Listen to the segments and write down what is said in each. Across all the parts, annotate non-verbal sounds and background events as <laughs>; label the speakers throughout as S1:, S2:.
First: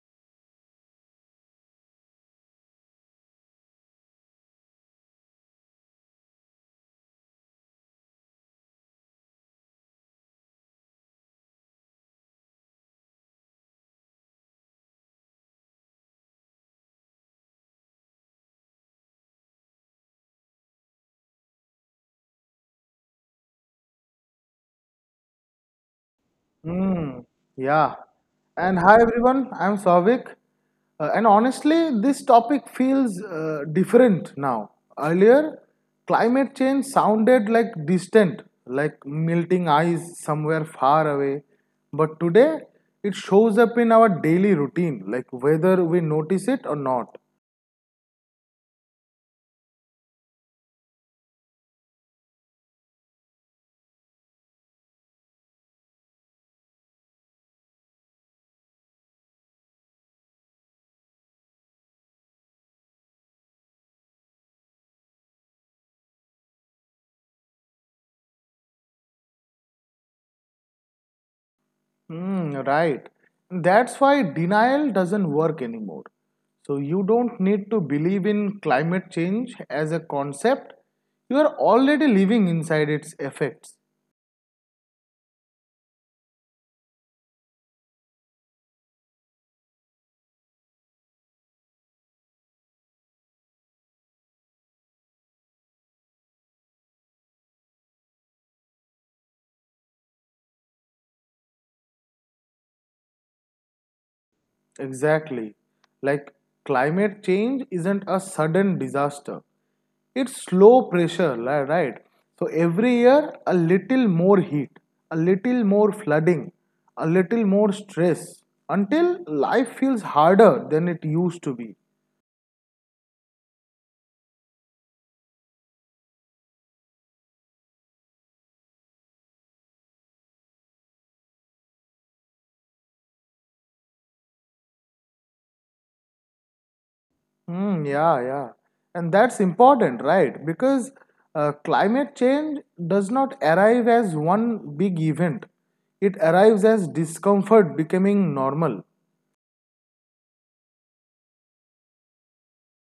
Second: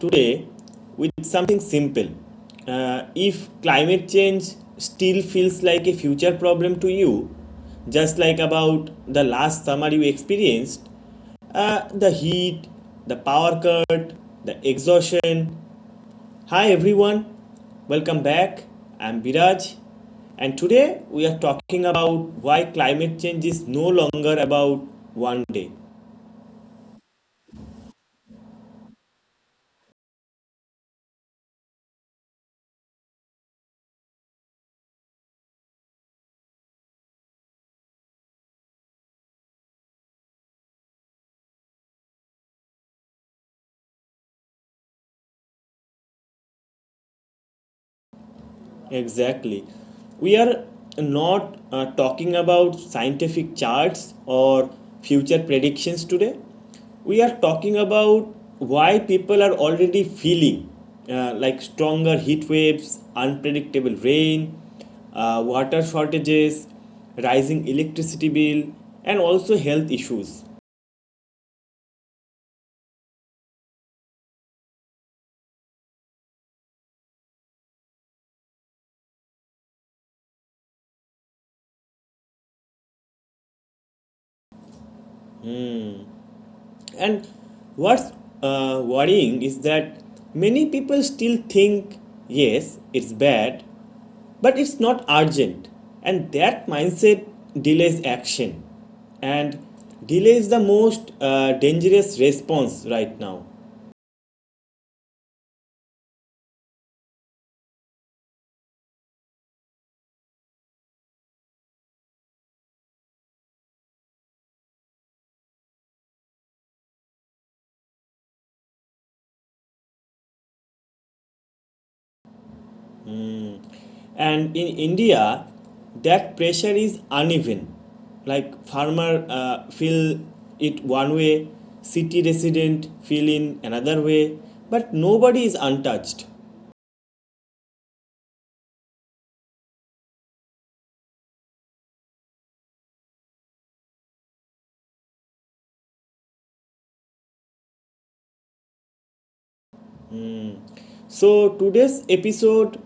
S1: today with something simple. If climate change still feels like a future problem to you, just like about the last summer you experienced, the heat, the power cut, the exhaustion. Hi everyone, welcome back. I'm Biraj, and today we are talking about why climate change is no longer about one day.
S2: Hmm. yeah. And hi everyone, I'm Savik. And honestly, this topic feels different now. Earlier, climate change sounded like distant, like melting ice somewhere far away. But today, it shows up in our daily routine, like whether we notice it or not.
S1: Exactly. We are not talking about scientific charts or future predictions today. We are talking about why people are already feeling like stronger heat waves, unpredictable rain, water shortages, rising electricity bill, and also health issues.
S2: Mm, right. That's why denial doesn't work anymore. So you don't need to believe in climate change as a concept. You are already living inside its effects.
S1: And what's worrying is that many people still think, yes, it's bad, but it's not urgent, and that mindset delays action. And delay is the most dangerous response right now.
S2: Exactly. Like climate change isn't a sudden disaster. It's slow pressure, right? So every year, a little more heat, a little more flooding, a little more stress until life feels harder than it used to be.
S1: And in India, that pressure is uneven. Like farmer feel it one way, city resident feel in another way, but nobody is untouched.
S2: Yeah, yeah. And that's important, right? Because climate change does not arrive as one big event. It arrives as discomfort becoming normal.
S1: So today's episode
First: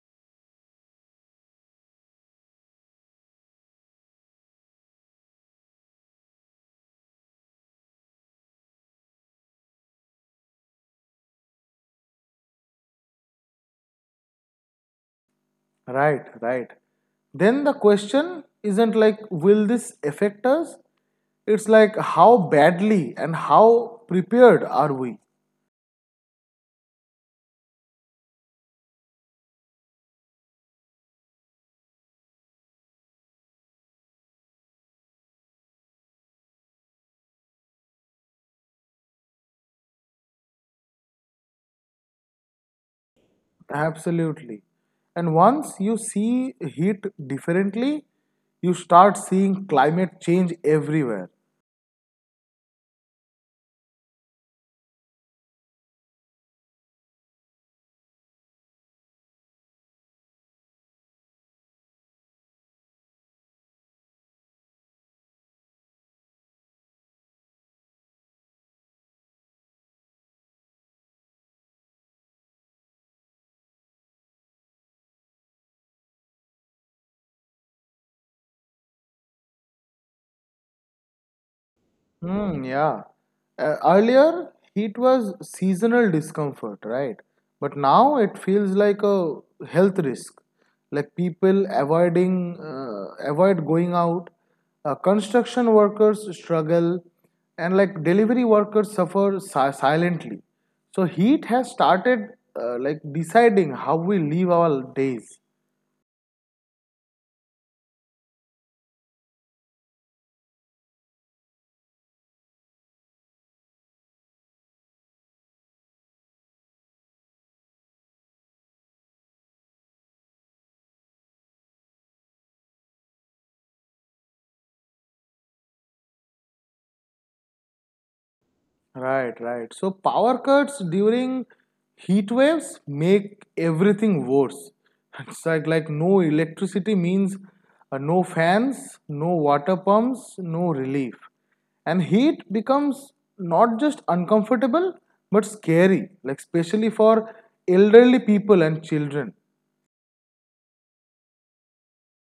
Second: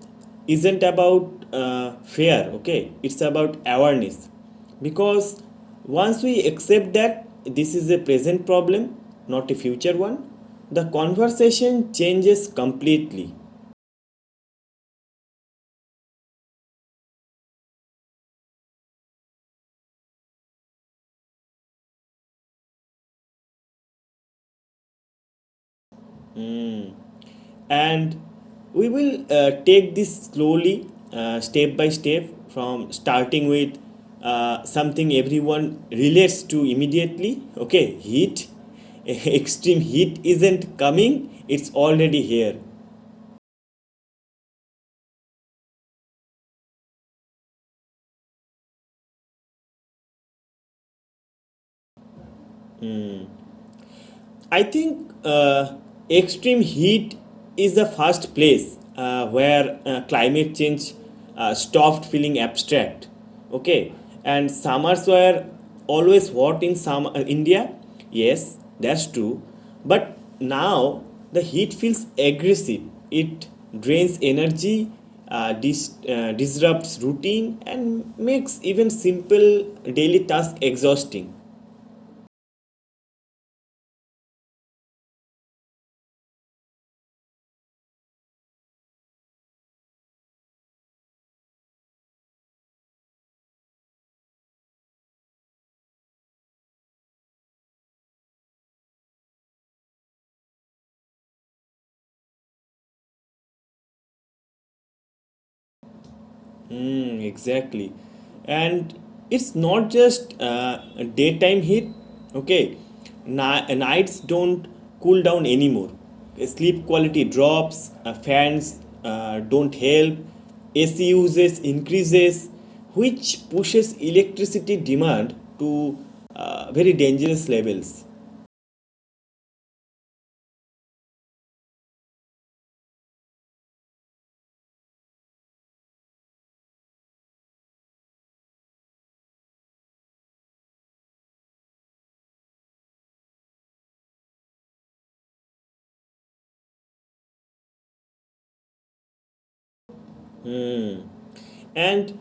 S1: isn't about fear, okay? It's about awareness. Because once we accept that this is a present problem, not a future one, the conversation changes completely.
S2: Right, right. Then the question isn't like, will this affect us? It's like, how badly and how prepared are we?
S1: And we will take this slowly step by step, from starting with something everyone relates to immediately, okay? Heat. <laughs> Extreme heat isn't coming, it's already here.
S2: Absolutely. And once you see heat differently, you start seeing climate change everywhere.
S1: I think extreme heat is the first place where climate change stopped feeling abstract. Okay, and summers were always hot in summer India. Yes, that's true. But now the heat feels aggressive. It drains energy, disrupts routine, and makes even simple daily tasks exhausting.
S2: Hmm, yeah. Earlier, heat was seasonal discomfort, right? But now it feels like a health risk. Like people avoid going out. Construction workers struggle, and like delivery workers suffer silently. So heat has started like deciding how we live our days.
S1: Mm, exactly. And it's not just a daytime heat, okay? Nights don't cool down anymore. Sleep quality drops, fans don't help, AC usage increases, which pushes electricity demand to very dangerous levels.
S2: Right, right. So power cuts during heat waves make everything worse. <laughs> It's like no electricity means no fans, no water pumps, no relief. And heat becomes not just uncomfortable but scary, like especially for elderly people and children.
S1: And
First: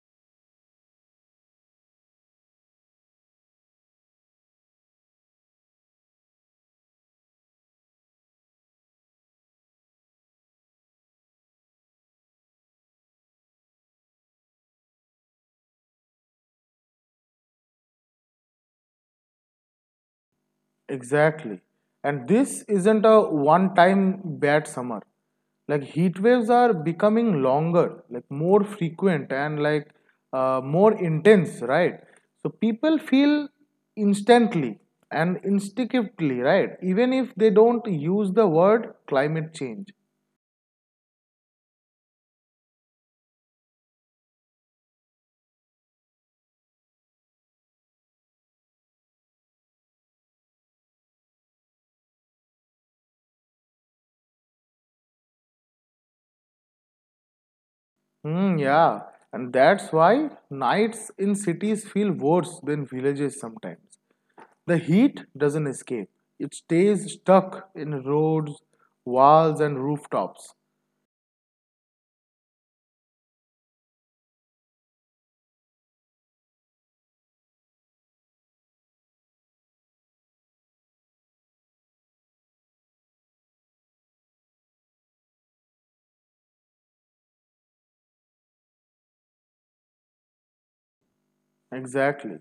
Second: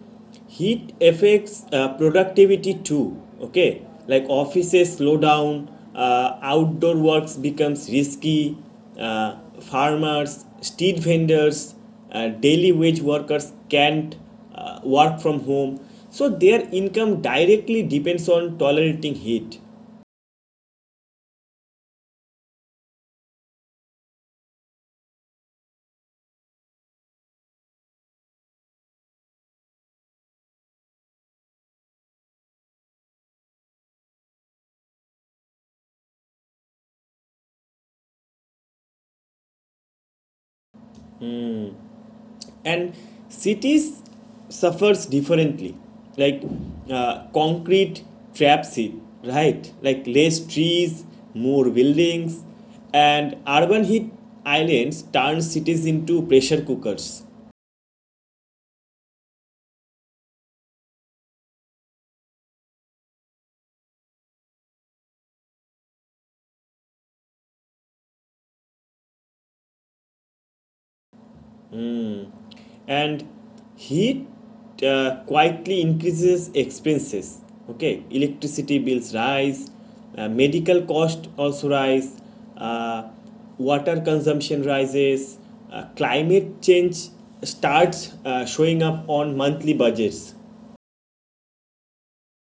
S1: heat affects productivity too, okay? Like offices slow down, outdoor works becomes risky, uh, farmers, street vendors, daily wage workers can't work from home, so their income directly depends on tolerating heat.
S2: Exactly. And this isn't a one time bad summer. Like heat waves are becoming longer, like more frequent and more intense, right? So people feel instantly and instinctively, right? Even if they don't use the word climate change.
S1: And cities suffers differently, like concrete traps it, right? Like less trees, more buildings, and urban heat islands turn cities into pressure cookers.
S2: Hmm, yeah. And that's why nights in cities feel worse than villages sometimes. The heat doesn't escape, it stays stuck in roads, walls, and rooftops.
S1: And heat quietly increases expenses, okay? Electricity bills rise, medical cost also rise, uh, water consumption rises, climate change starts showing up on monthly budgets.
S2: Exactly.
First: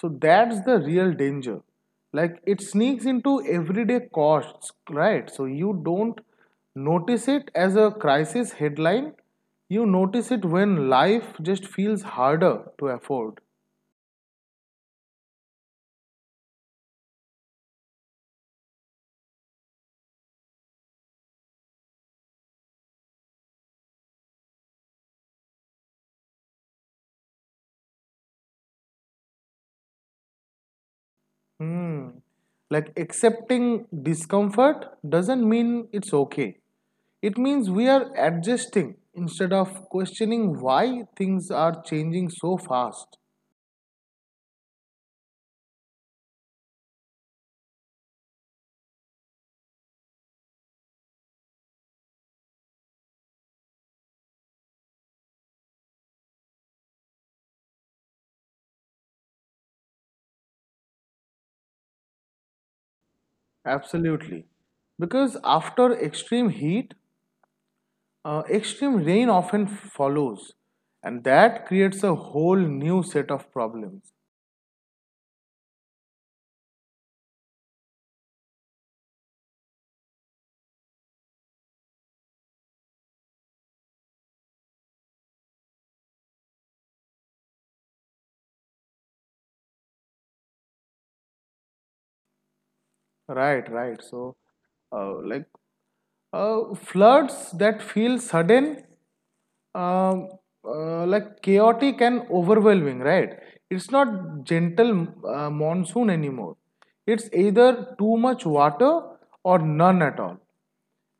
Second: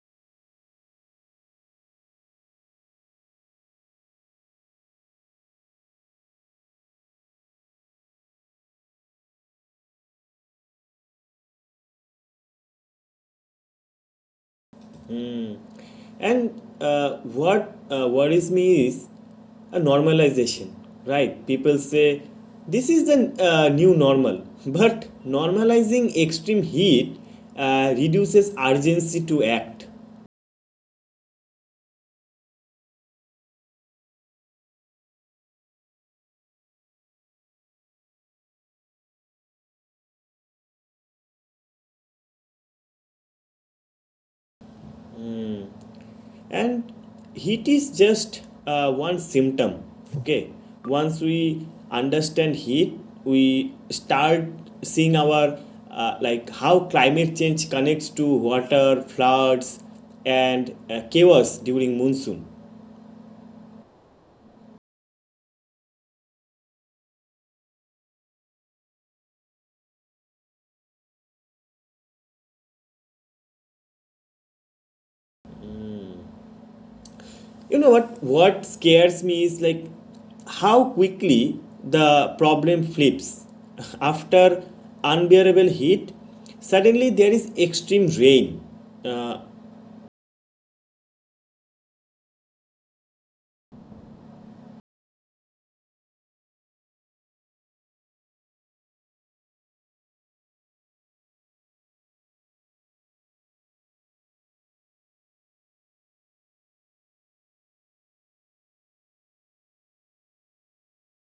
S2: So that's the real danger. Like it sneaks into everyday costs, right? So you don't notice it as a crisis headline, you notice it when life just feels harder to afford.
S1: And what worries me is a normalization, right? People say this is the new normal, <laughs> but normalizing extreme heat reduces urgency to act.
S2: Hmm. Like accepting discomfort doesn't mean it's okay. It means we are adjusting instead of questioning why things are changing so fast.
S1: And heat is just one symptom, okay? Once we understand heat, we start seeing our like how climate change connects to water, floods, and chaos during monsoon.
S2: Absolutely. Because after extreme heat, extreme rain often follows, and that creates a whole new set of problems.
S1: You know what scares me is like how quickly the problem flips. <laughs> After unbearable heat, suddenly there is extreme rain. uh,
S2: Right, right. So, uh, like floods that feel sudden, um, like chaotic and overwhelming, right? It's not gentle monsoon anymore. It's either too much water or none at all.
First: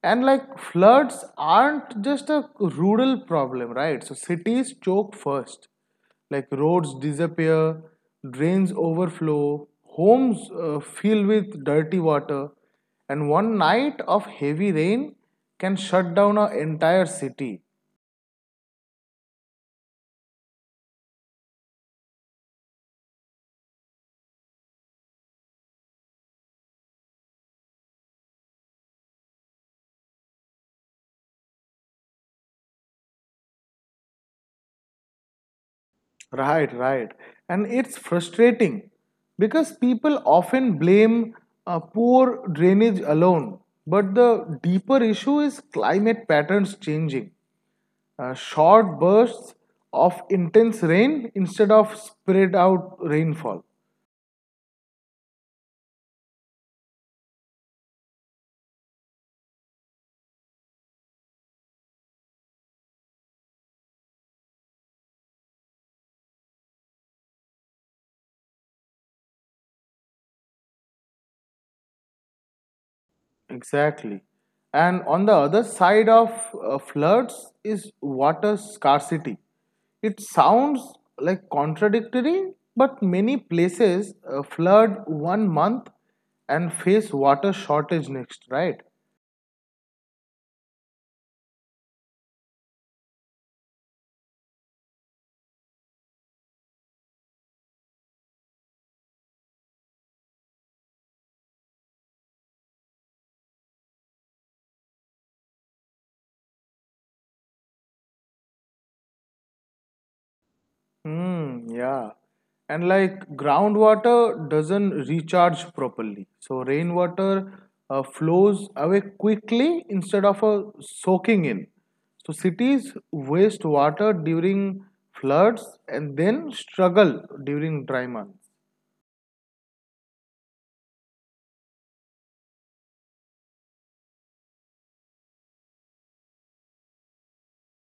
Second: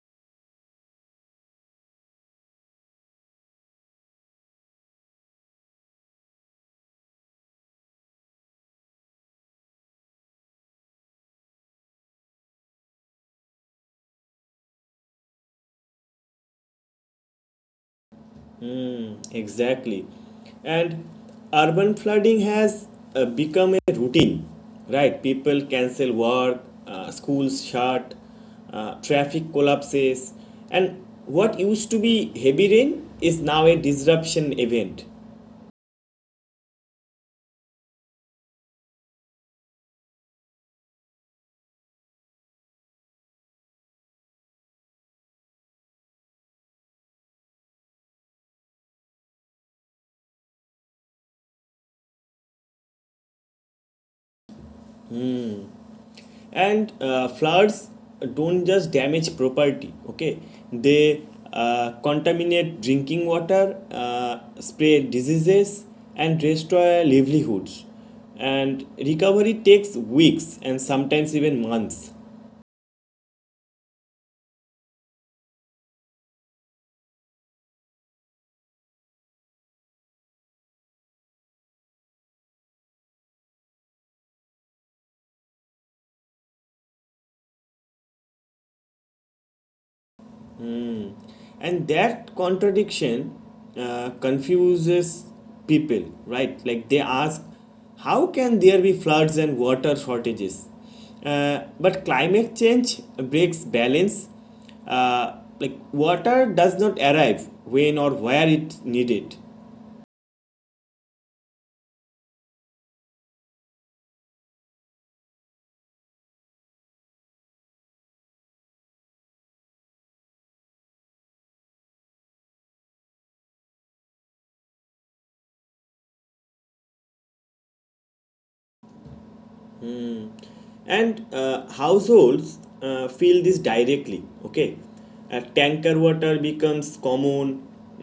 S2: And like floods aren't just a rural problem, right? So cities choke first. Like roads disappear, drains overflow, homes fill with dirty water, and one night of heavy rain can shut down an entire city.
S1: Exactly. And urban flooding has become a routine, right? People cancel work, schools shut, traffic collapses, and what used to be heavy rain is now a disruption event.
S2: Right, right. And it's frustrating because people often blame poor drainage alone. But the deeper issue is climate patterns changing. Short bursts of intense rain instead of spread out rainfall.
S1: And floods don't just damage property, okay? They contaminate drinking water, spread diseases, and destroy livelihoods, and recovery takes weeks and sometimes even months.
S2: Exactly. And on the other side of floods is water scarcity. It sounds like contradictory, but many places flood one month and face water shortage next, right?
S1: And that contradiction confuses people, right? Like they ask, how can there be floods and water shortages? But climate change breaks balance, uh, like water does not arrive when or where it needed.
S2: Hmm, yeah. And like groundwater doesn't recharge properly. So rainwater flows away quickly instead of soaking in. So cities waste water during floods and then struggle during dry months.
S1: And households feel this directly, okay? Tanker water becomes common,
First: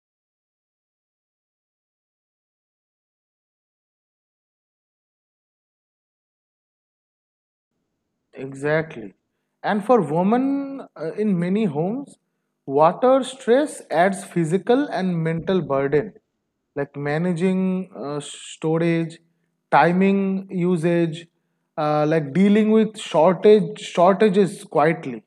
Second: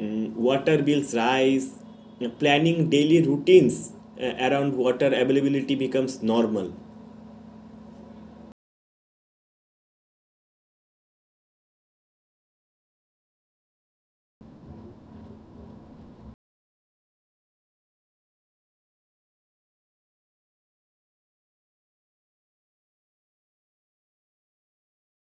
S1: mm, water bills rise, planning daily routines around water availability becomes normal.
S2: Exactly. And for women in many homes, water stress adds physical and mental burden, like managing storage, timing usage, like dealing with shortages quietly.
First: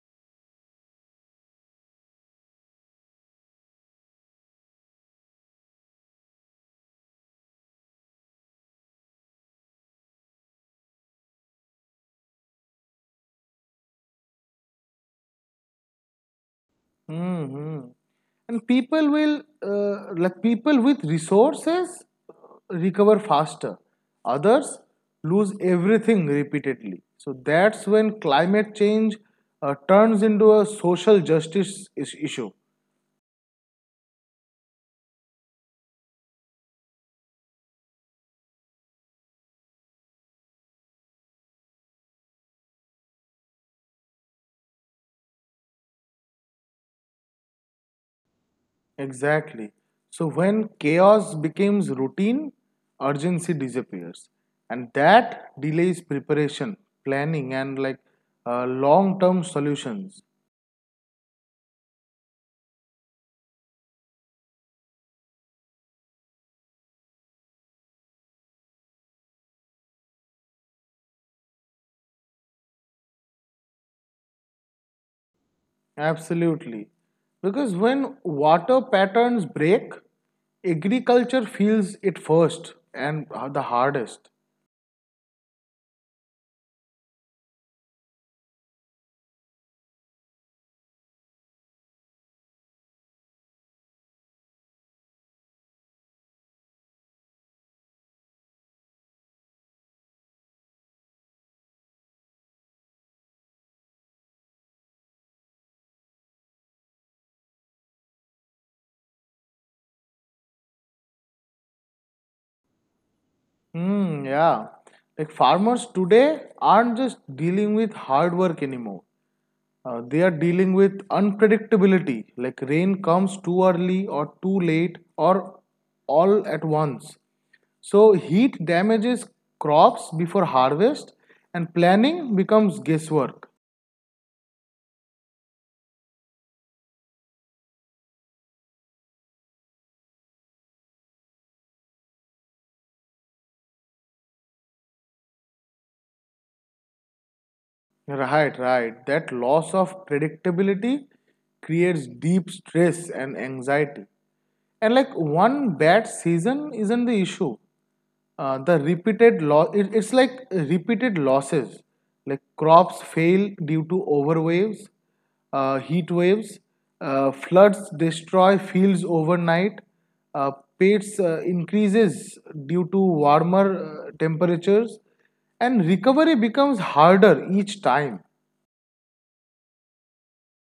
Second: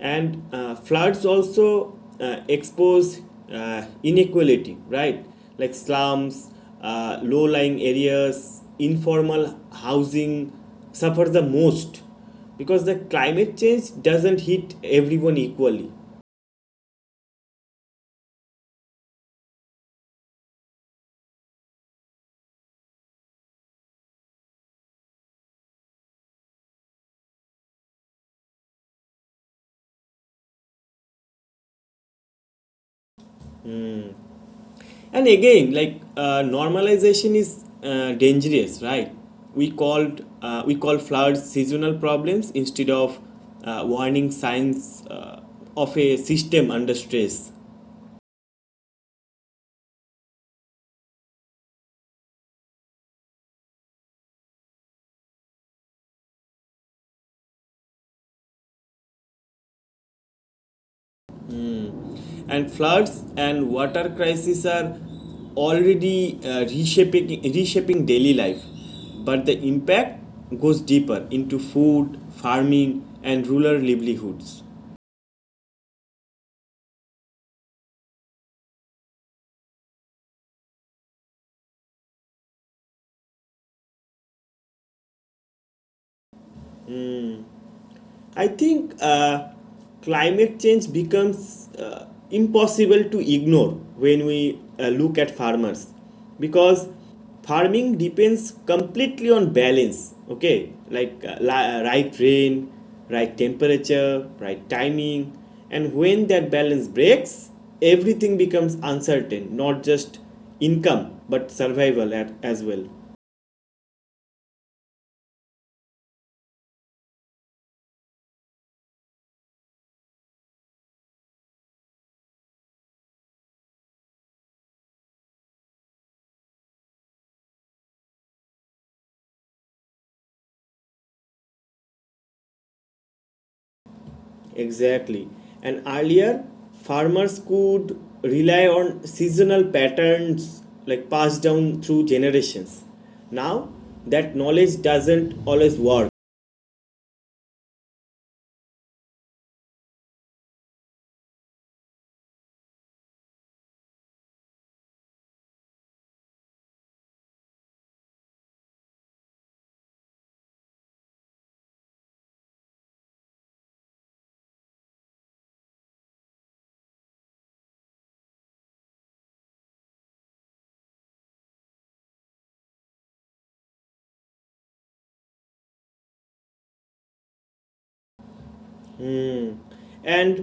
S1: And floods also expose inequality, right? Like slums, low-lying areas, informal housing suffer the most because the climate change doesn't hit everyone equally.
S2: Hmm, hmm. And like people with resources, uh, recover faster. Others lose everything repeatedly. So that's when climate change turns into a social justice issue.
S1: And again, like normalization is dangerous, right? We call floods seasonal problems instead of warning signs of a system under stress.
S2: Exactly. So when chaos becomes routine, urgency disappears, and that delays preparation, planning, and long-term solutions.
S1: And floods and water crises are already reshaping daily life, but the impact goes deeper into food, farming, and rural livelihoods.
S2: Absolutely. Because when water patterns break, agriculture feels it first and the hardest.
S1: I think climate change becomes impossible to ignore when we look at farmers, because farming depends completely on balance, okay? Like right rain, right temperature, right timing. And when that balance breaks, everything becomes uncertain, not just income but survival at, as well.
S2: Hmm, yeah. Like farmers today aren't just dealing with hard work anymore. They are dealing with unpredictability, like rain comes too early or too late or all at once. So, heat damages crops before harvest, and planning becomes guesswork.
S1: Exactly. And earlier, farmers could rely on seasonal patterns like passed down through generations. Now, that knowledge doesn't always work.
S2: Right, right. That loss of predictability creates deep stress and anxiety. And like one bad season isn't the issue. The repeated loss, it's like repeated losses. Like crops fail due to overwaves, heat waves, floods destroy fields overnight, uh, pests increases due to warmer temperatures, and recovery becomes harder each time.
S1: And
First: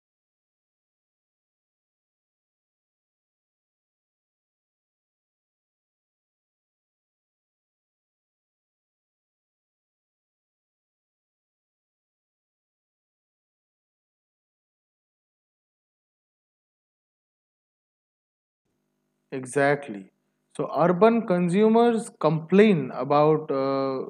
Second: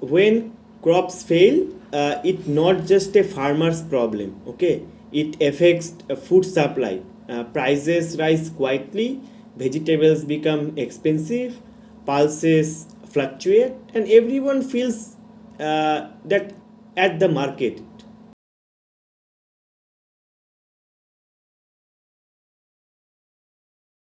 S1: when crops fail, it not just a farmer's problem, okay? It affects food supply, prices rise quietly, vegetables become expensive, pulses fluctuate, and everyone feels that at the market.
S2: Exactly. So urban consumers complain about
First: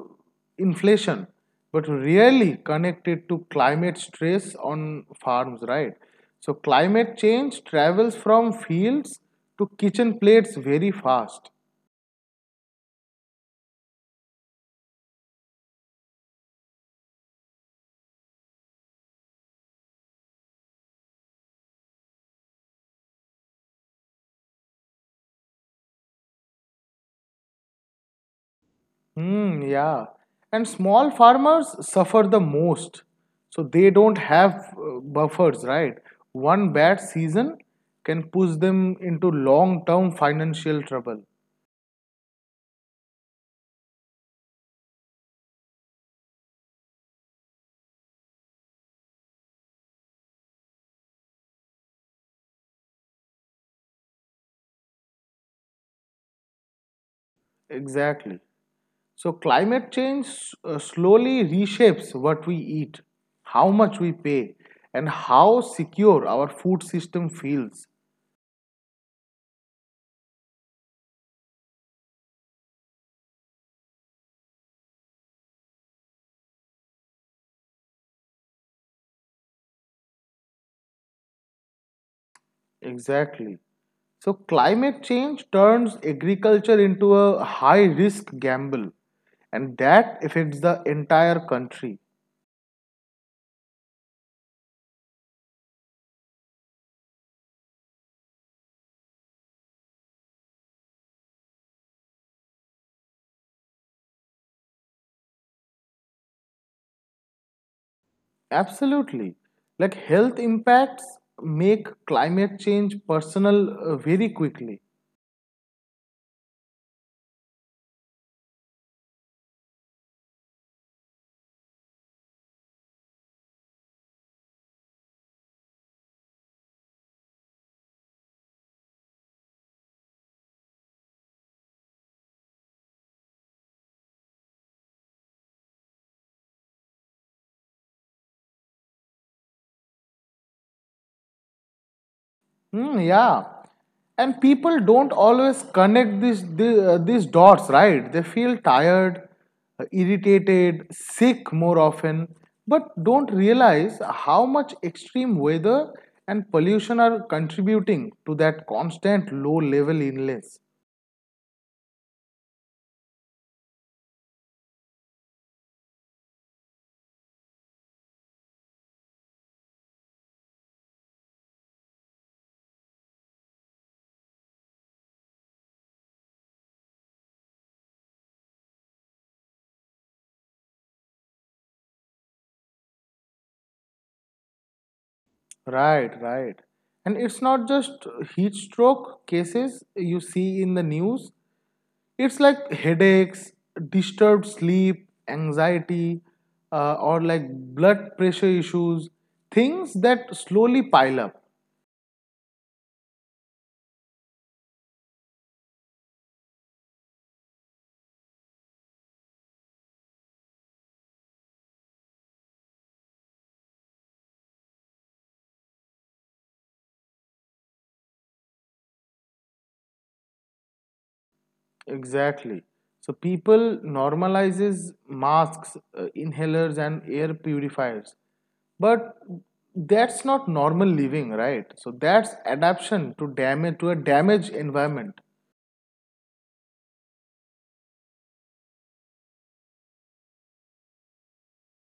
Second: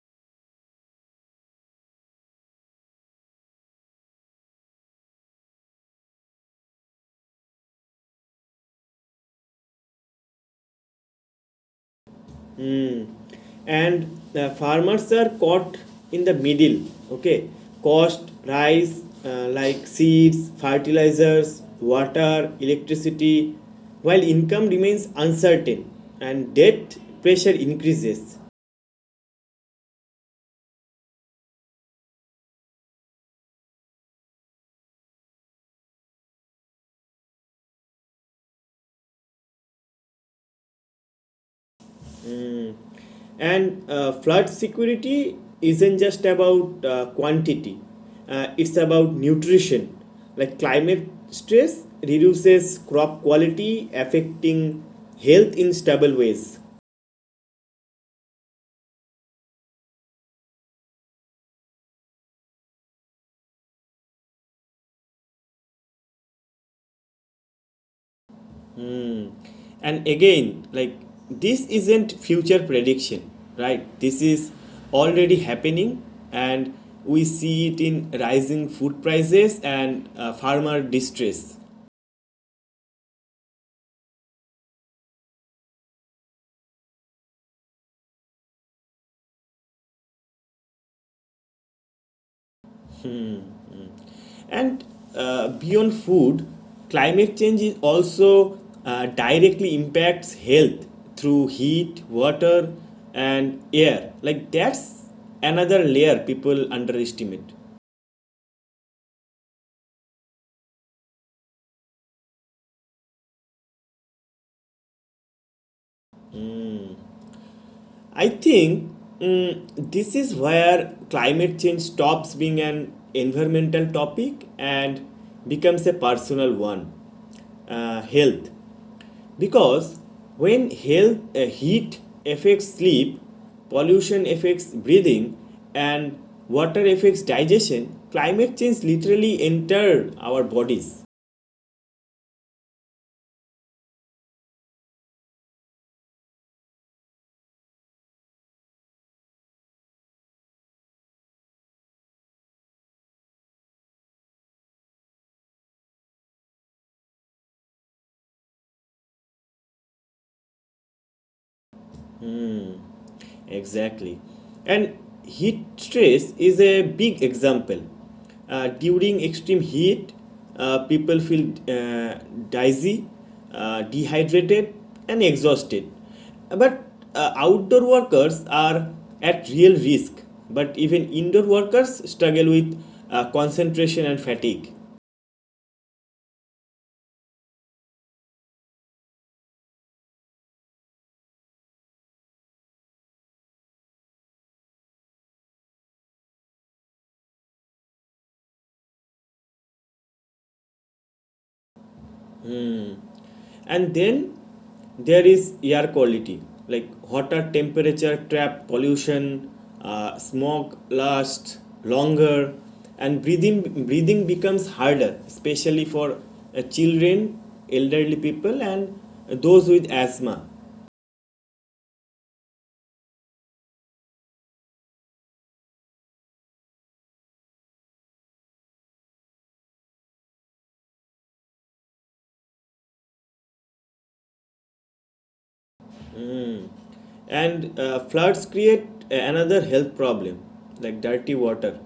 S2: inflation, but really connected to climate stress on farms, right? So climate change travels from fields to kitchen plates very fast.
S1: And the farmers are caught in the middle, okay? Cost rise, like seeds, fertilizers, water, electricity, while income remains uncertain and debt pressure increases.
S2: Hmm, yeah. And small farmers suffer the most. So they don't have buffers, right? One bad season can push them into long term financial trouble.
S1: And flood security isn't just about quantity, it's about nutrition, like climate stress reduces crop quality, affecting health in stable ways.
S2: Exactly. So, climate change slowly reshapes what we eat, how much we pay, and how secure our food system feels.
S1: Mm. And again, like this isn't future prediction, right? This is already happening, and we see it in rising food prices and farmer distress.
S2: Exactly. So, climate change turns agriculture into a high risk gamble, and that affects the entire country.
S1: And beyond food, climate change is also directly impacts health through heat, water, and air. Like that's another layer people underestimate.
S2: Absolutely. Like, health impacts make climate change personal very quickly.
S1: I think mm, this is where climate change stops being an environmental topic and becomes a personal one, health. Because when health, heat affects sleep, pollution affects breathing, and water affects digestion, climate change literally enters our bodies.
S2: Hmm, yeah. And people don't always connect these dots, right? They feel tired, irritated, sick more often, but don't realize how much extreme weather and pollution are contributing to that constant low level illness.
S1: Exactly. And heat stress is a big example. During extreme heat, people feel dizzy, dehydrated, and exhausted. But outdoor workers are at real risk. But even indoor workers struggle with concentration and fatigue.
S2: Right, right. And it's not just heat stroke cases you see in the news. It's like headaches, disturbed sleep, anxiety, or like blood pressure issues, things that slowly pile up.
S1: And then there is air quality, like hotter temperature trap pollution, smog lasts longer, and breathing becomes harder, especially for children, elderly people, and those with asthma.
S2: Exactly. So people normalizes masks, inhalers, and air purifiers, but that's not normal living, right? So that's adaptation to damage to a damaged environment.
S1: And floods create another health problem, like dirty water,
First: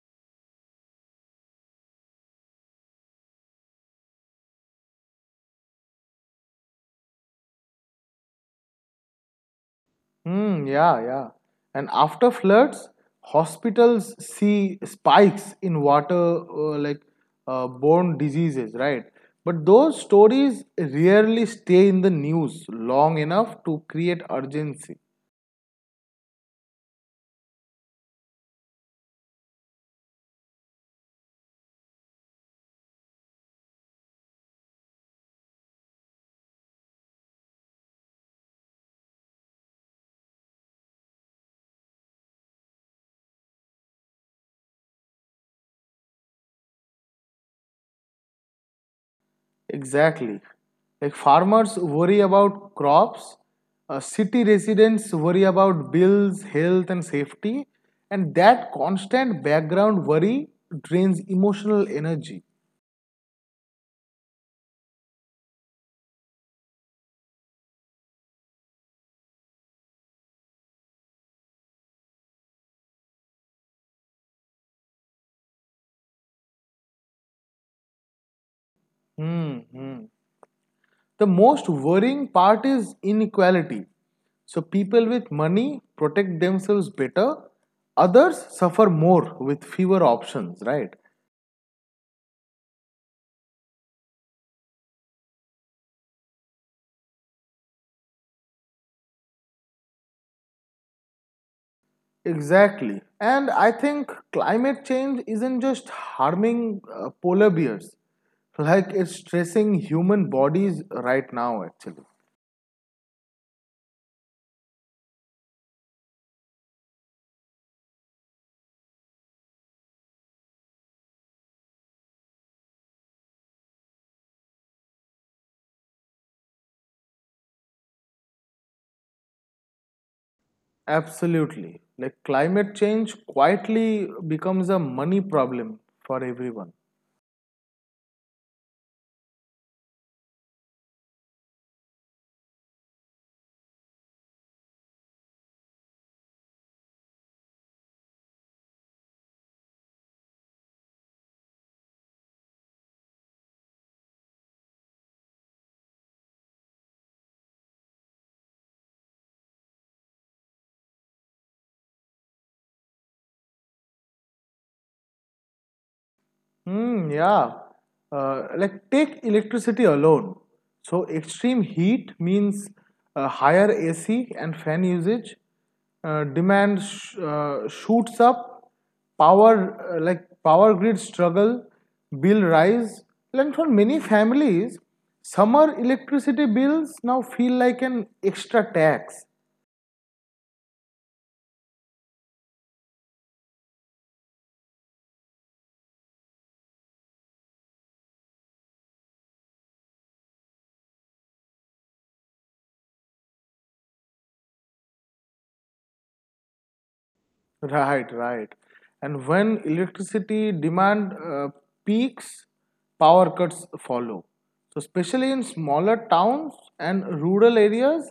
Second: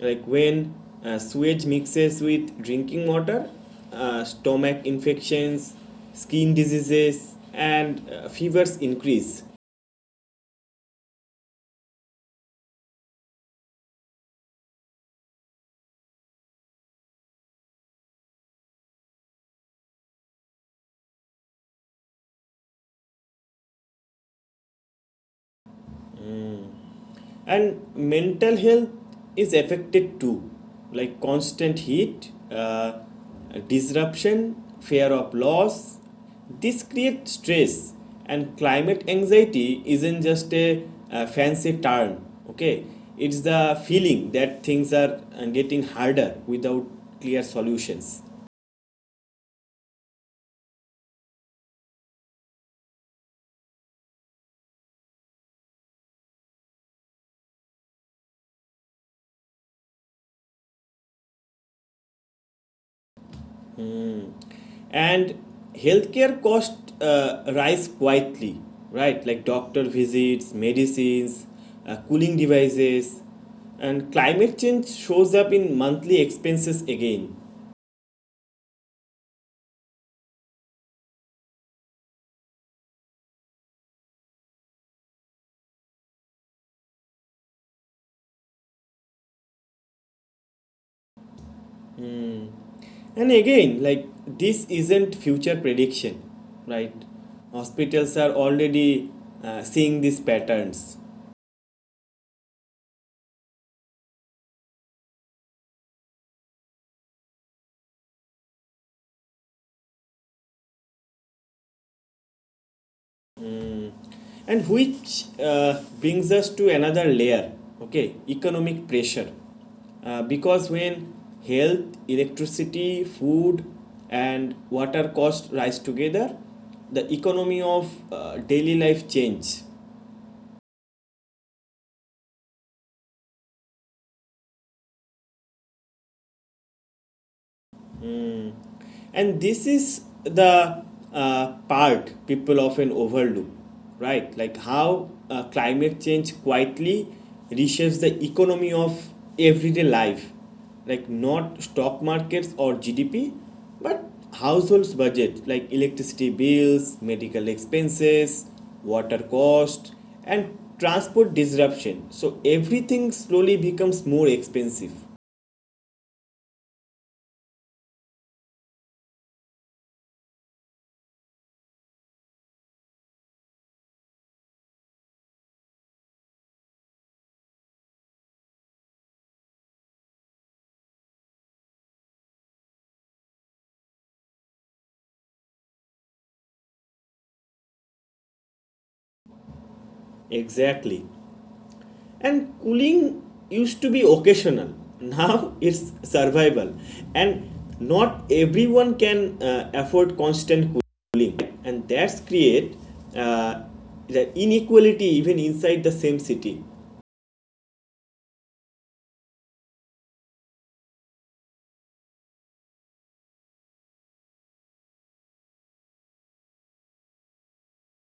S1: like when sewage mixes with drinking water, stomach infections, skin diseases, and fevers increase.
S2: Hmm, yeah, yeah. And after floods, hospitals see spikes in water borne diseases, right? But those stories rarely stay in the news long enough to create urgency.
S1: And mental health is affected too, like constant heat, disruption, fear of loss, this creates stress. And climate anxiety isn't just a fancy term, okay? It's the feeling that things are getting harder without clear solutions.
S2: Exactly. Like farmers worry about crops, city residents worry about bills, health, and safety, and that constant background worry drains emotional energy.
S1: And healthcare costs rise quietly, right? Like doctor visits, medicines, cooling devices, and climate change shows up in monthly expenses again.
S2: Hmm, hmm. The most worrying part is inequality. So people with money protect themselves better, others suffer more with fewer options, right?
S1: And again, like this isn't future prediction, right? Hospitals are already seeing these patterns.
S2: Exactly. And I think climate change isn't just harming polar bears, like it's stressing human bodies right now, actually.
S1: And which brings us to another layer, okay? Economic pressure, because when health, electricity, food, and water cost rise together, the economy of daily life change.
S2: Absolutely. Like climate change quietly becomes a money problem for everyone.
S1: And this is the part people often overlook, right? Like how climate change quietly reshapes the economy of everyday life, like not stock markets or gdp, but households budget, like electricity bills, medical expenses, water cost, and transport disruption, so everything slowly becomes more expensive.
S2: Hmm, yeah. Like take electricity alone. So extreme heat means higher AC and fan usage. Demand shoots up. Power like power grid struggle. Bill rise. And for many families, summer electricity bills now feel like an extra tax.
S1: Exactly. And cooling used to be occasional. Now it's survival. And not everyone can afford constant cooling. And that's create uh, the inequality even inside the same city.
S2: Right, right. And when electricity demand peaks, power cuts follow. So, especially in smaller towns and rural areas,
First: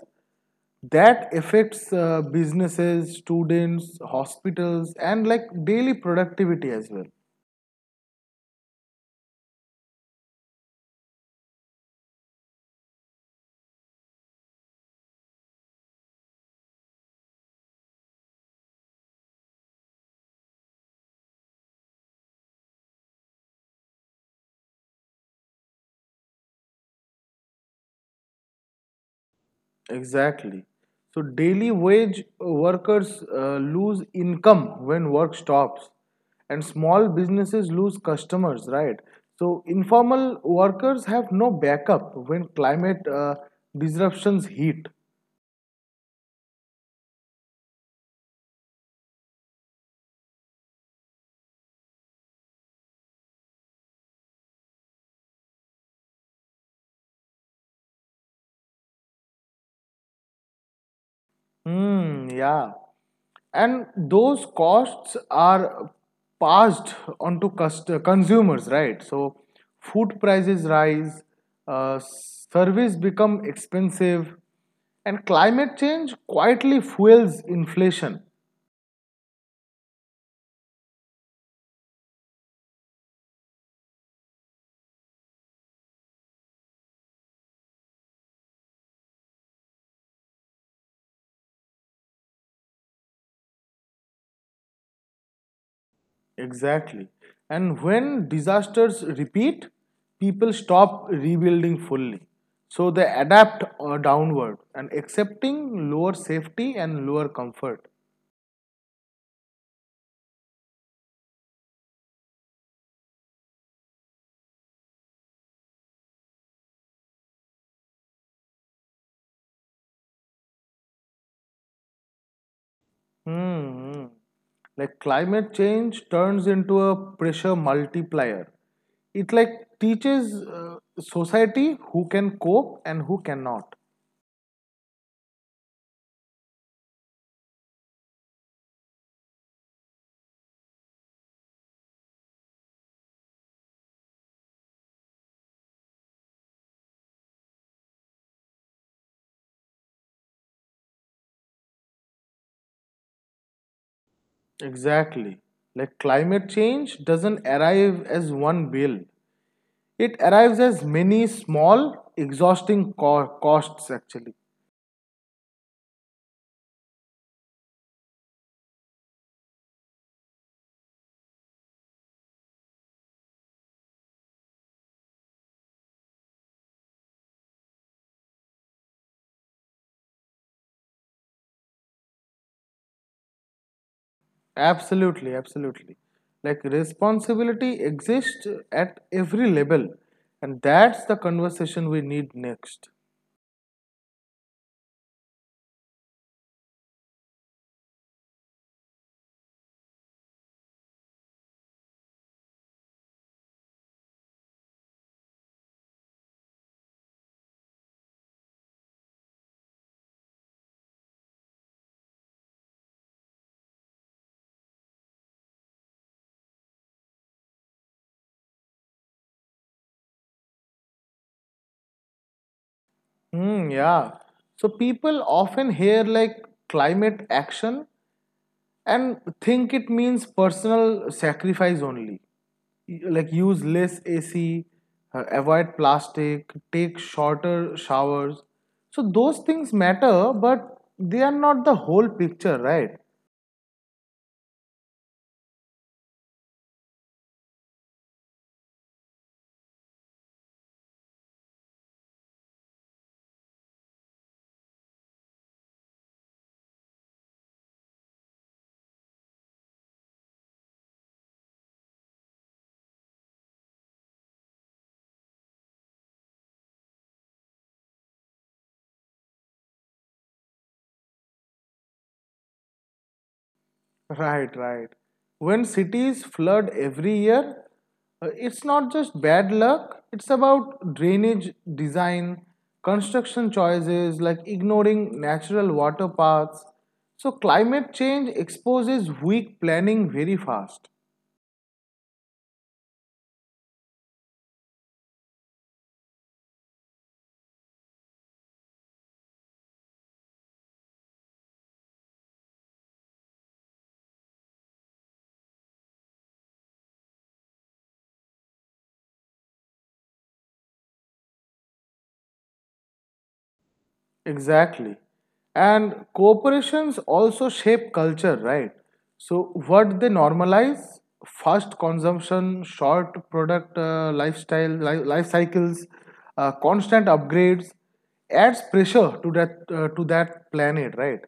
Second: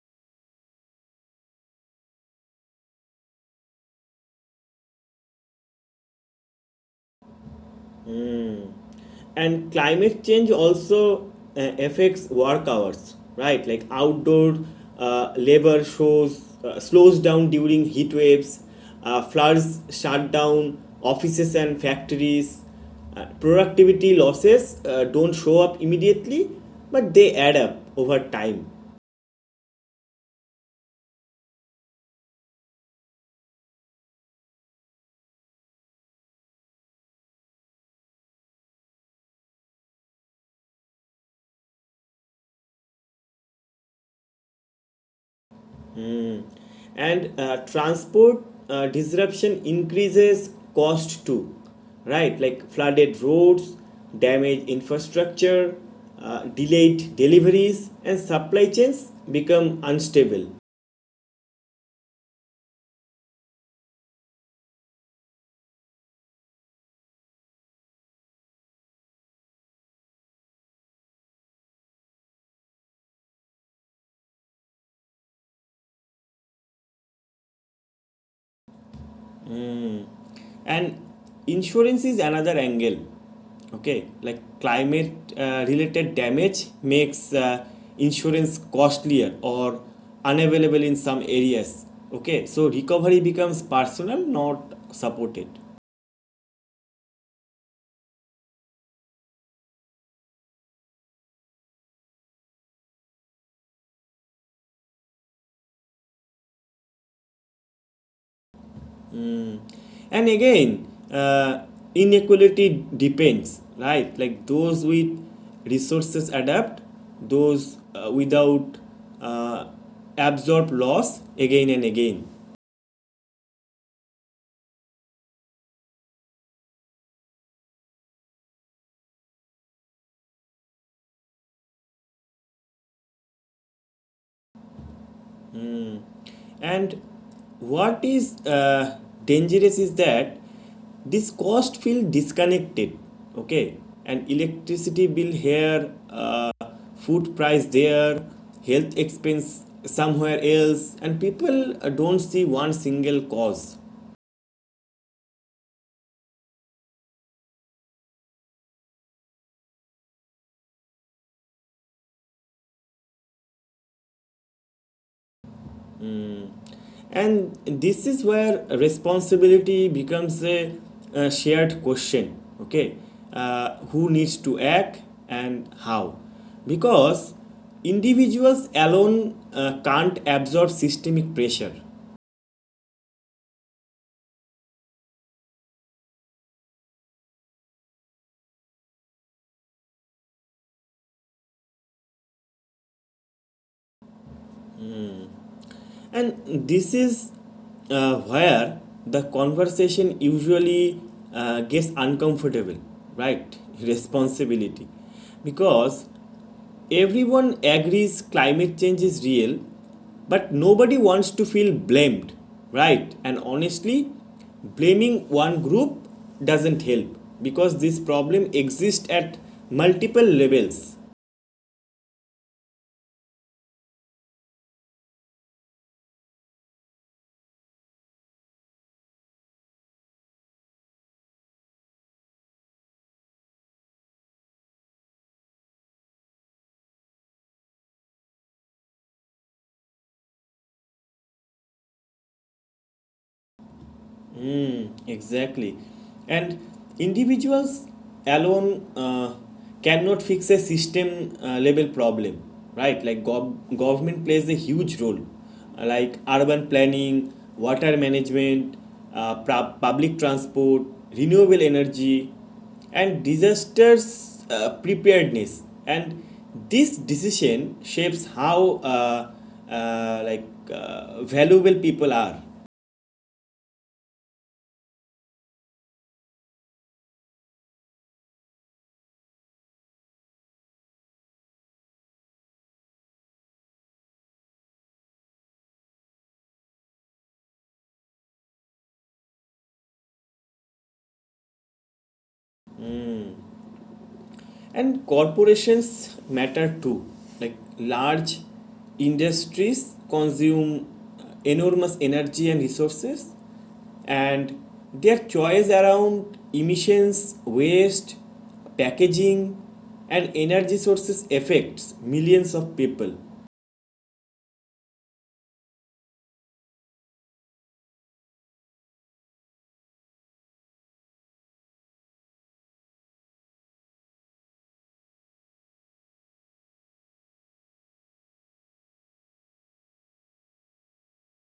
S2: that affects businesses, students, hospitals, and like daily productivity as well.
S1: And climate change also affects work hours, right? Like outdoor labor shows slows down during heat waves, floods shut down offices and factories, productivity losses don't show up immediately, but they add up over time.
S2: Exactly. So daily wage workers lose income when work stops, and small businesses lose customers, right? So informal workers have no backup when climate disruptions hit.
S1: And transport disruption increases cost too, right? Like flooded roads, damaged infrastructure, delayed deliveries, and supply chains become unstable.
S2: Hmm, yeah. And those costs are passed on to consumers, right? So food prices rise, service become expensive, and climate change quietly fuels inflation.
S1: And insurance is another angle, okay? Like climate related damage makes insurance costlier or unavailable in some areas, okay? So recovery becomes personal, not supported.
S2: Exactly. And when disasters repeat, people stop rebuilding fully, so they adapt downward and accepting lower safety and lower comfort.
S1: And again, inequality depends, right? Like those with resources adapt, those without uh, absorb loss again and again.
S2: Hmm, hmm. Like climate change turns into a pressure multiplier. It like teaches society who can cope and who cannot.
S1: And what is dangerous is that this cost feel disconnected, okay? And electricity bill here, food price there, health expense somewhere else, and people don't see one single cause.
S2: Exactly. Like climate change doesn't arrive as one bill. It arrives as many small, exhausting costs actually.
S1: And this is where responsibility becomes a shared question, okay? Who needs to act and how? Because individuals alone can't absorb systemic pressure.
S2: Absolutely, absolutely. Like responsibility exists at every level, and that's the conversation we need next.
S1: And this is where the conversation usually gets uncomfortable, right? Responsibility. Because everyone agrees climate change is real, but nobody wants to feel blamed, right? And honestly, blaming one group doesn't help because this problem exists at multiple levels.
S2: Hmm, yeah. So people often hear like climate action and think it means personal sacrifice only. Like use less AC, avoid plastic, take shorter showers. So those things matter, but they are not the whole picture, right?
S1: Exactly. And individuals alone cannot fix a system level problem, right? Like government plays a huge role, like urban planning, water management, public transport, renewable energy, and disasters preparedness. And this decision shapes how like valuable people are.
S2: Right, right. When cities flood every year, it's not just bad luck, it's about drainage design, construction choices, like ignoring natural water paths. So, climate change exposes weak planning very fast.
S1: And corporations matter too. Like large industries consume enormous energy and resources, and their choice around emissions, waste, packaging, and energy sources affects millions of people.
S2: Exactly. And corporations also shape culture, right? So, what they normalize fast consumption, short life cycles, constant upgrades adds pressure to that planet, right?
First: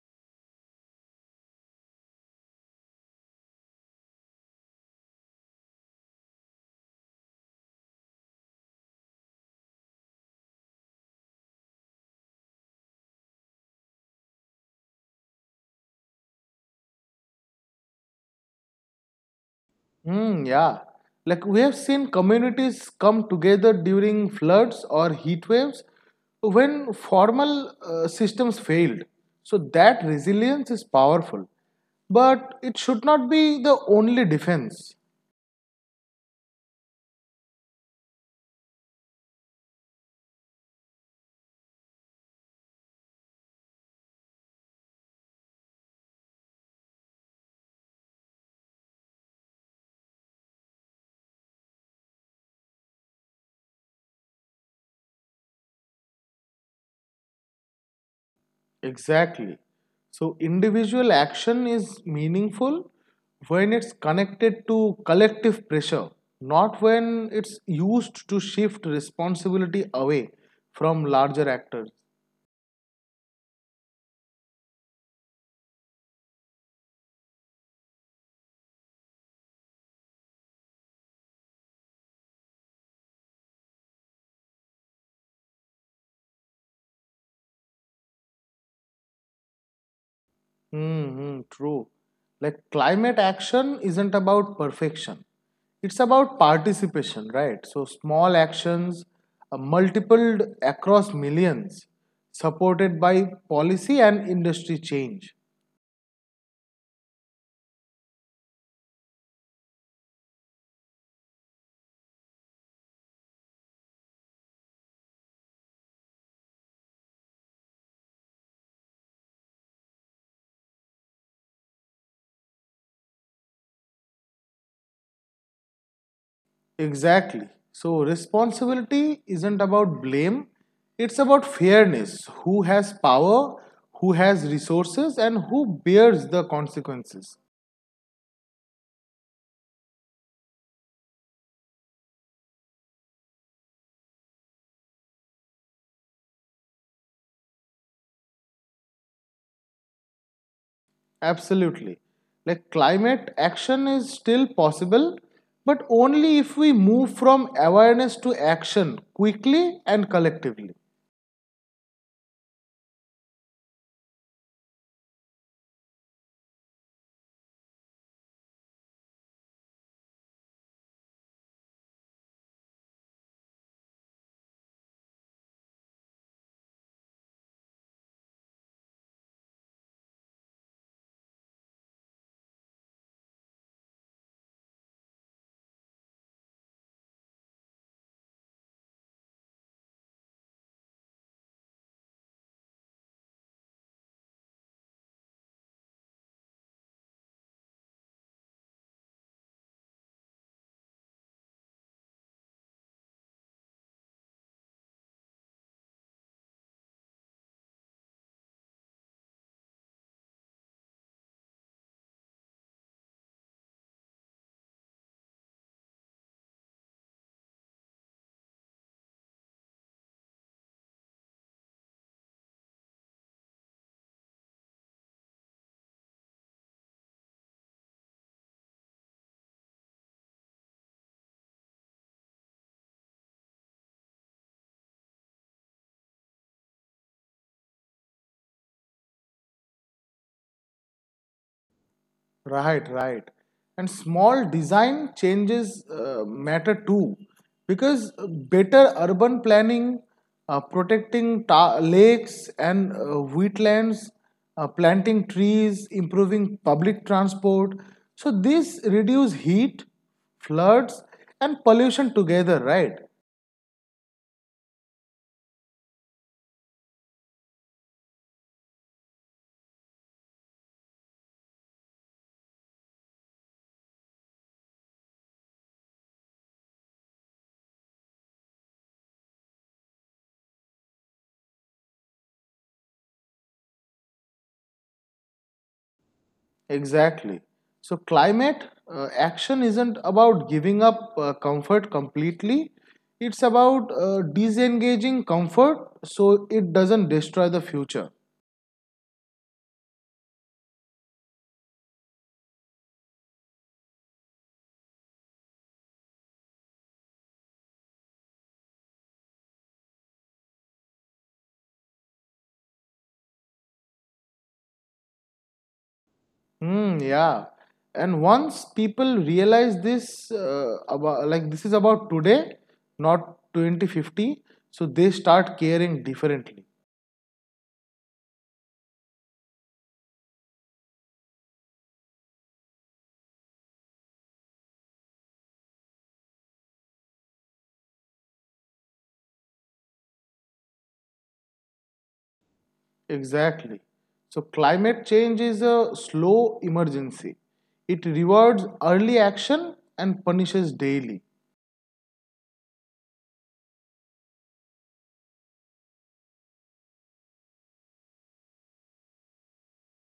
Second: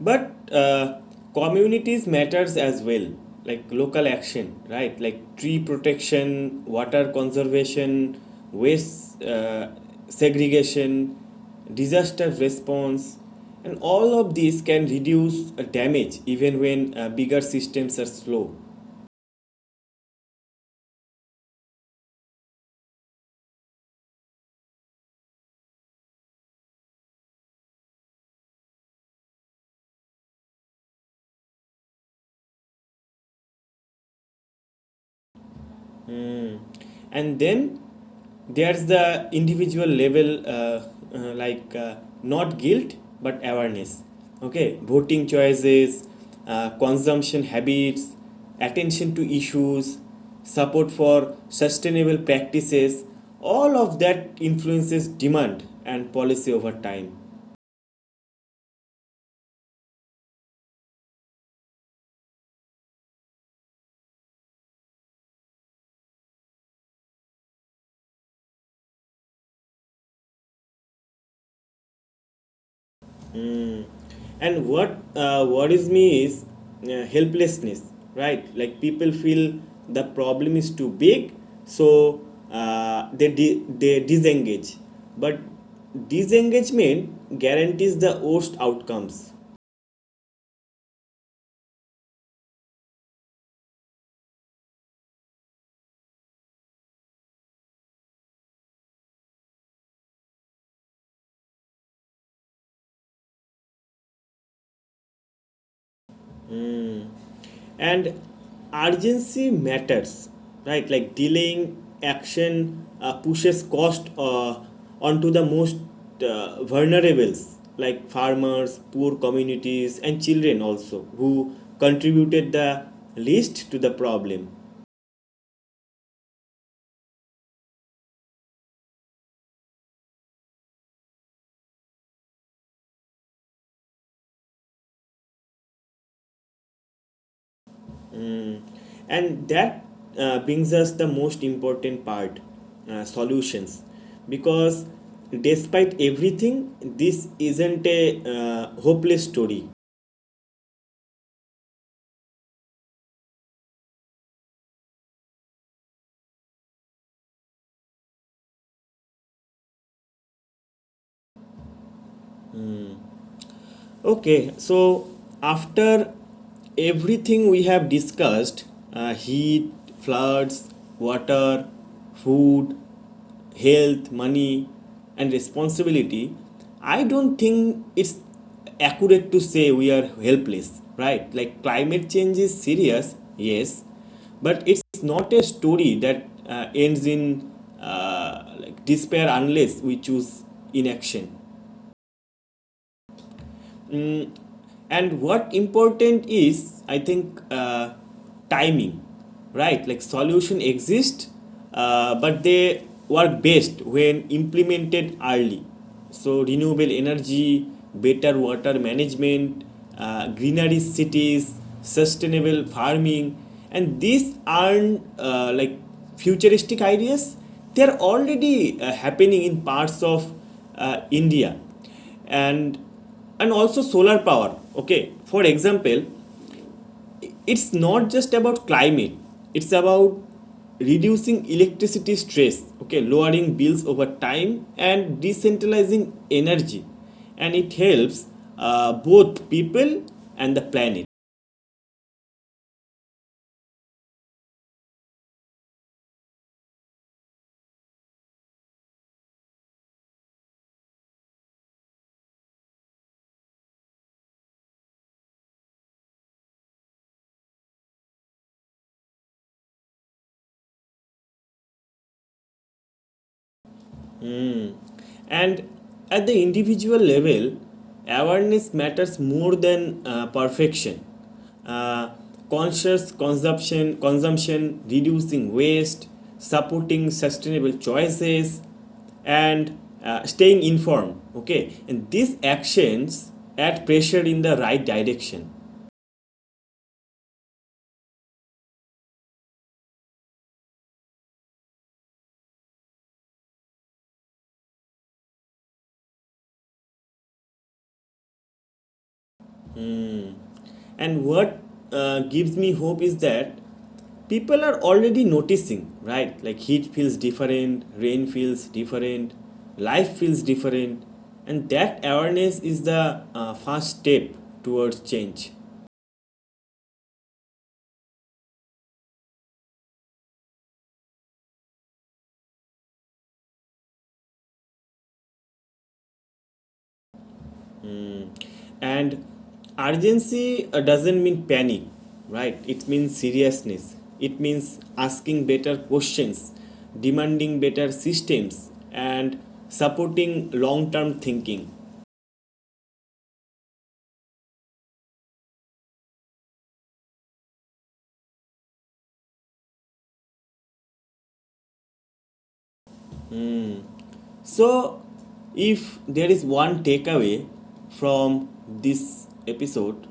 S1: But communities matters as well, like local action, right? Like tree protection, water conservation, waste segregation, disaster response, and all of these can reduce damage even when bigger systems are slow.
S2: Hmm, yeah. Like we have seen communities come together during floods or heat waves when formal systems failed. So that resilience is powerful. But it should not be the only defense.
S1: And then there's the individual level, like not guilt but awareness, okay? Voting choices, consumption habits, attention to issues, support for sustainable practices, all of that influences demand and policy over time.
S2: Exactly. So individual action is meaningful when it's connected to collective pressure, not when it's used to shift responsibility away from larger actors.
S1: And what worries me is helplessness, right? Like people feel the problem is too big, so they di- they disengage, but disengagement guarantees the worst outcomes.
S2: Mm-hmm, true. Like climate action isn't about perfection. It's about participation, right? So small actions multiplied across millions, supported by policy and industry change.
S1: And urgency matters, right? Like delaying action pushes cost onto the most vulnerables, like farmers, poor communities, and children also, who contributed the least to the problem.
S2: Exactly. So responsibility isn't about blame. It's about fairness. Who has power, who has resources, and who bears the consequences.
S1: And that brings us the most important part, solutions, because despite everything this isn't a hopeless story.
S2: Absolutely. Like climate action is still possible, but only if we move from awareness to action quickly and collectively.
S1: Okay, so after everything we have discussed, heat, floods, water, food, health, money, and responsibility, I don't think it's accurate to say we are helpless, right? Like climate change is serious, yes, but it's not a story that ends in like despair unless we choose inaction. And what important is, I think, timing, right? Like solution exist, but they work best when implemented early. So renewable energy, better water management, greenery cities, sustainable farming, and these aren't like futuristic ideas, they're already happening in parts of India. and and also solar power, okay, for example. It's not just about climate, it's about reducing electricity stress, okay, lowering bills over time and decentralizing energy, and it helps both people and the planet.
S2: Right, right. And small design changes matter too, because better urban planning, protecting lakes and wheatlands, planting trees, improving public transport. So this reduce heat, floods, and pollution together, right?
S1: And at the individual level, awareness matters more than perfection. Uh, Conscious consumption, reducing waste, supporting sustainable choices, and staying informed. Okay, and these actions add pressure in the right direction.
S2: Exactly. So, climate action isn't about giving up comfort completely. It's about disengaging comfort so it doesn't destroy the future.
S1: And what gives me hope is that people are already noticing, right? Like heat feels different, rain feels different, life feels different, and that awareness is the first step towards change.
S2: Hmm, yeah. And once people realize like this is about today, not 2050, so they start caring differently.
S1: And urgency doesn't mean panic, right? It means seriousness. It means asking better questions, demanding better systems, and supporting long term thinking.
S2: Exactly. So, climate change is a slow emergency. It rewards early action and punishes daily.
S1: So, if there is one takeaway from this episode,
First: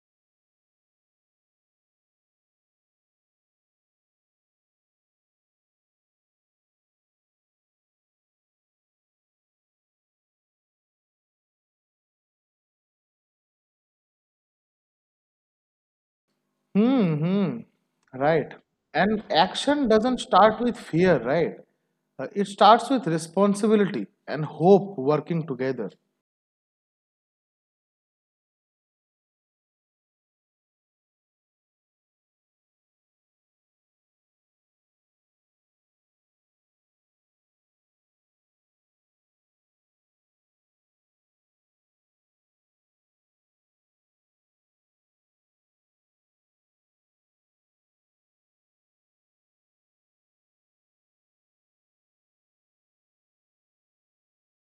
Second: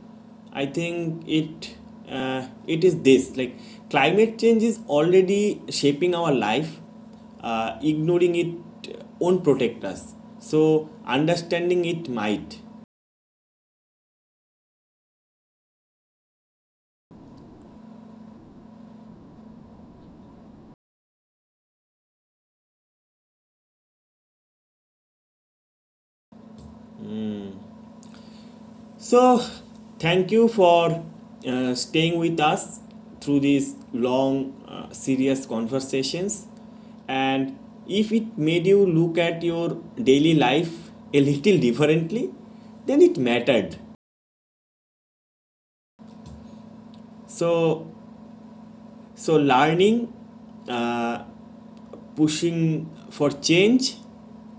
S1: I think it is this: like climate change is already shaping our life. Ignoring it won't protect us. So, understanding it might.
S2: Hmm, hmm. Right. And action doesn't start with fear, right? It starts with responsibility and hope working together.
S1: So, thank you for staying with us through these long, serious conversations. And if it made you look at your daily life a little differently, then it mattered. So, so, learning, uh, pushing for change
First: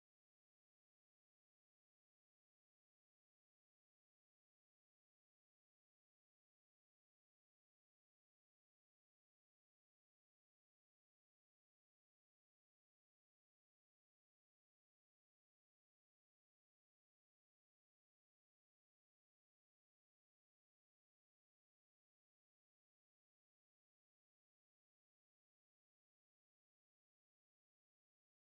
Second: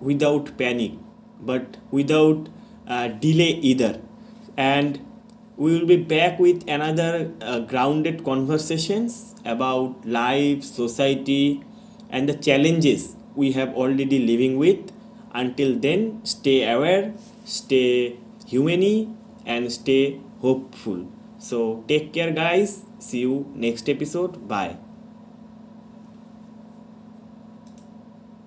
S1: without panic, but without delay either. And we will be back with another grounded conversations about life, society, and the challenges we have already living with. Until then, stay aware, stay humane, and stay hopeful. So take care, guys. See you next episode. Bye.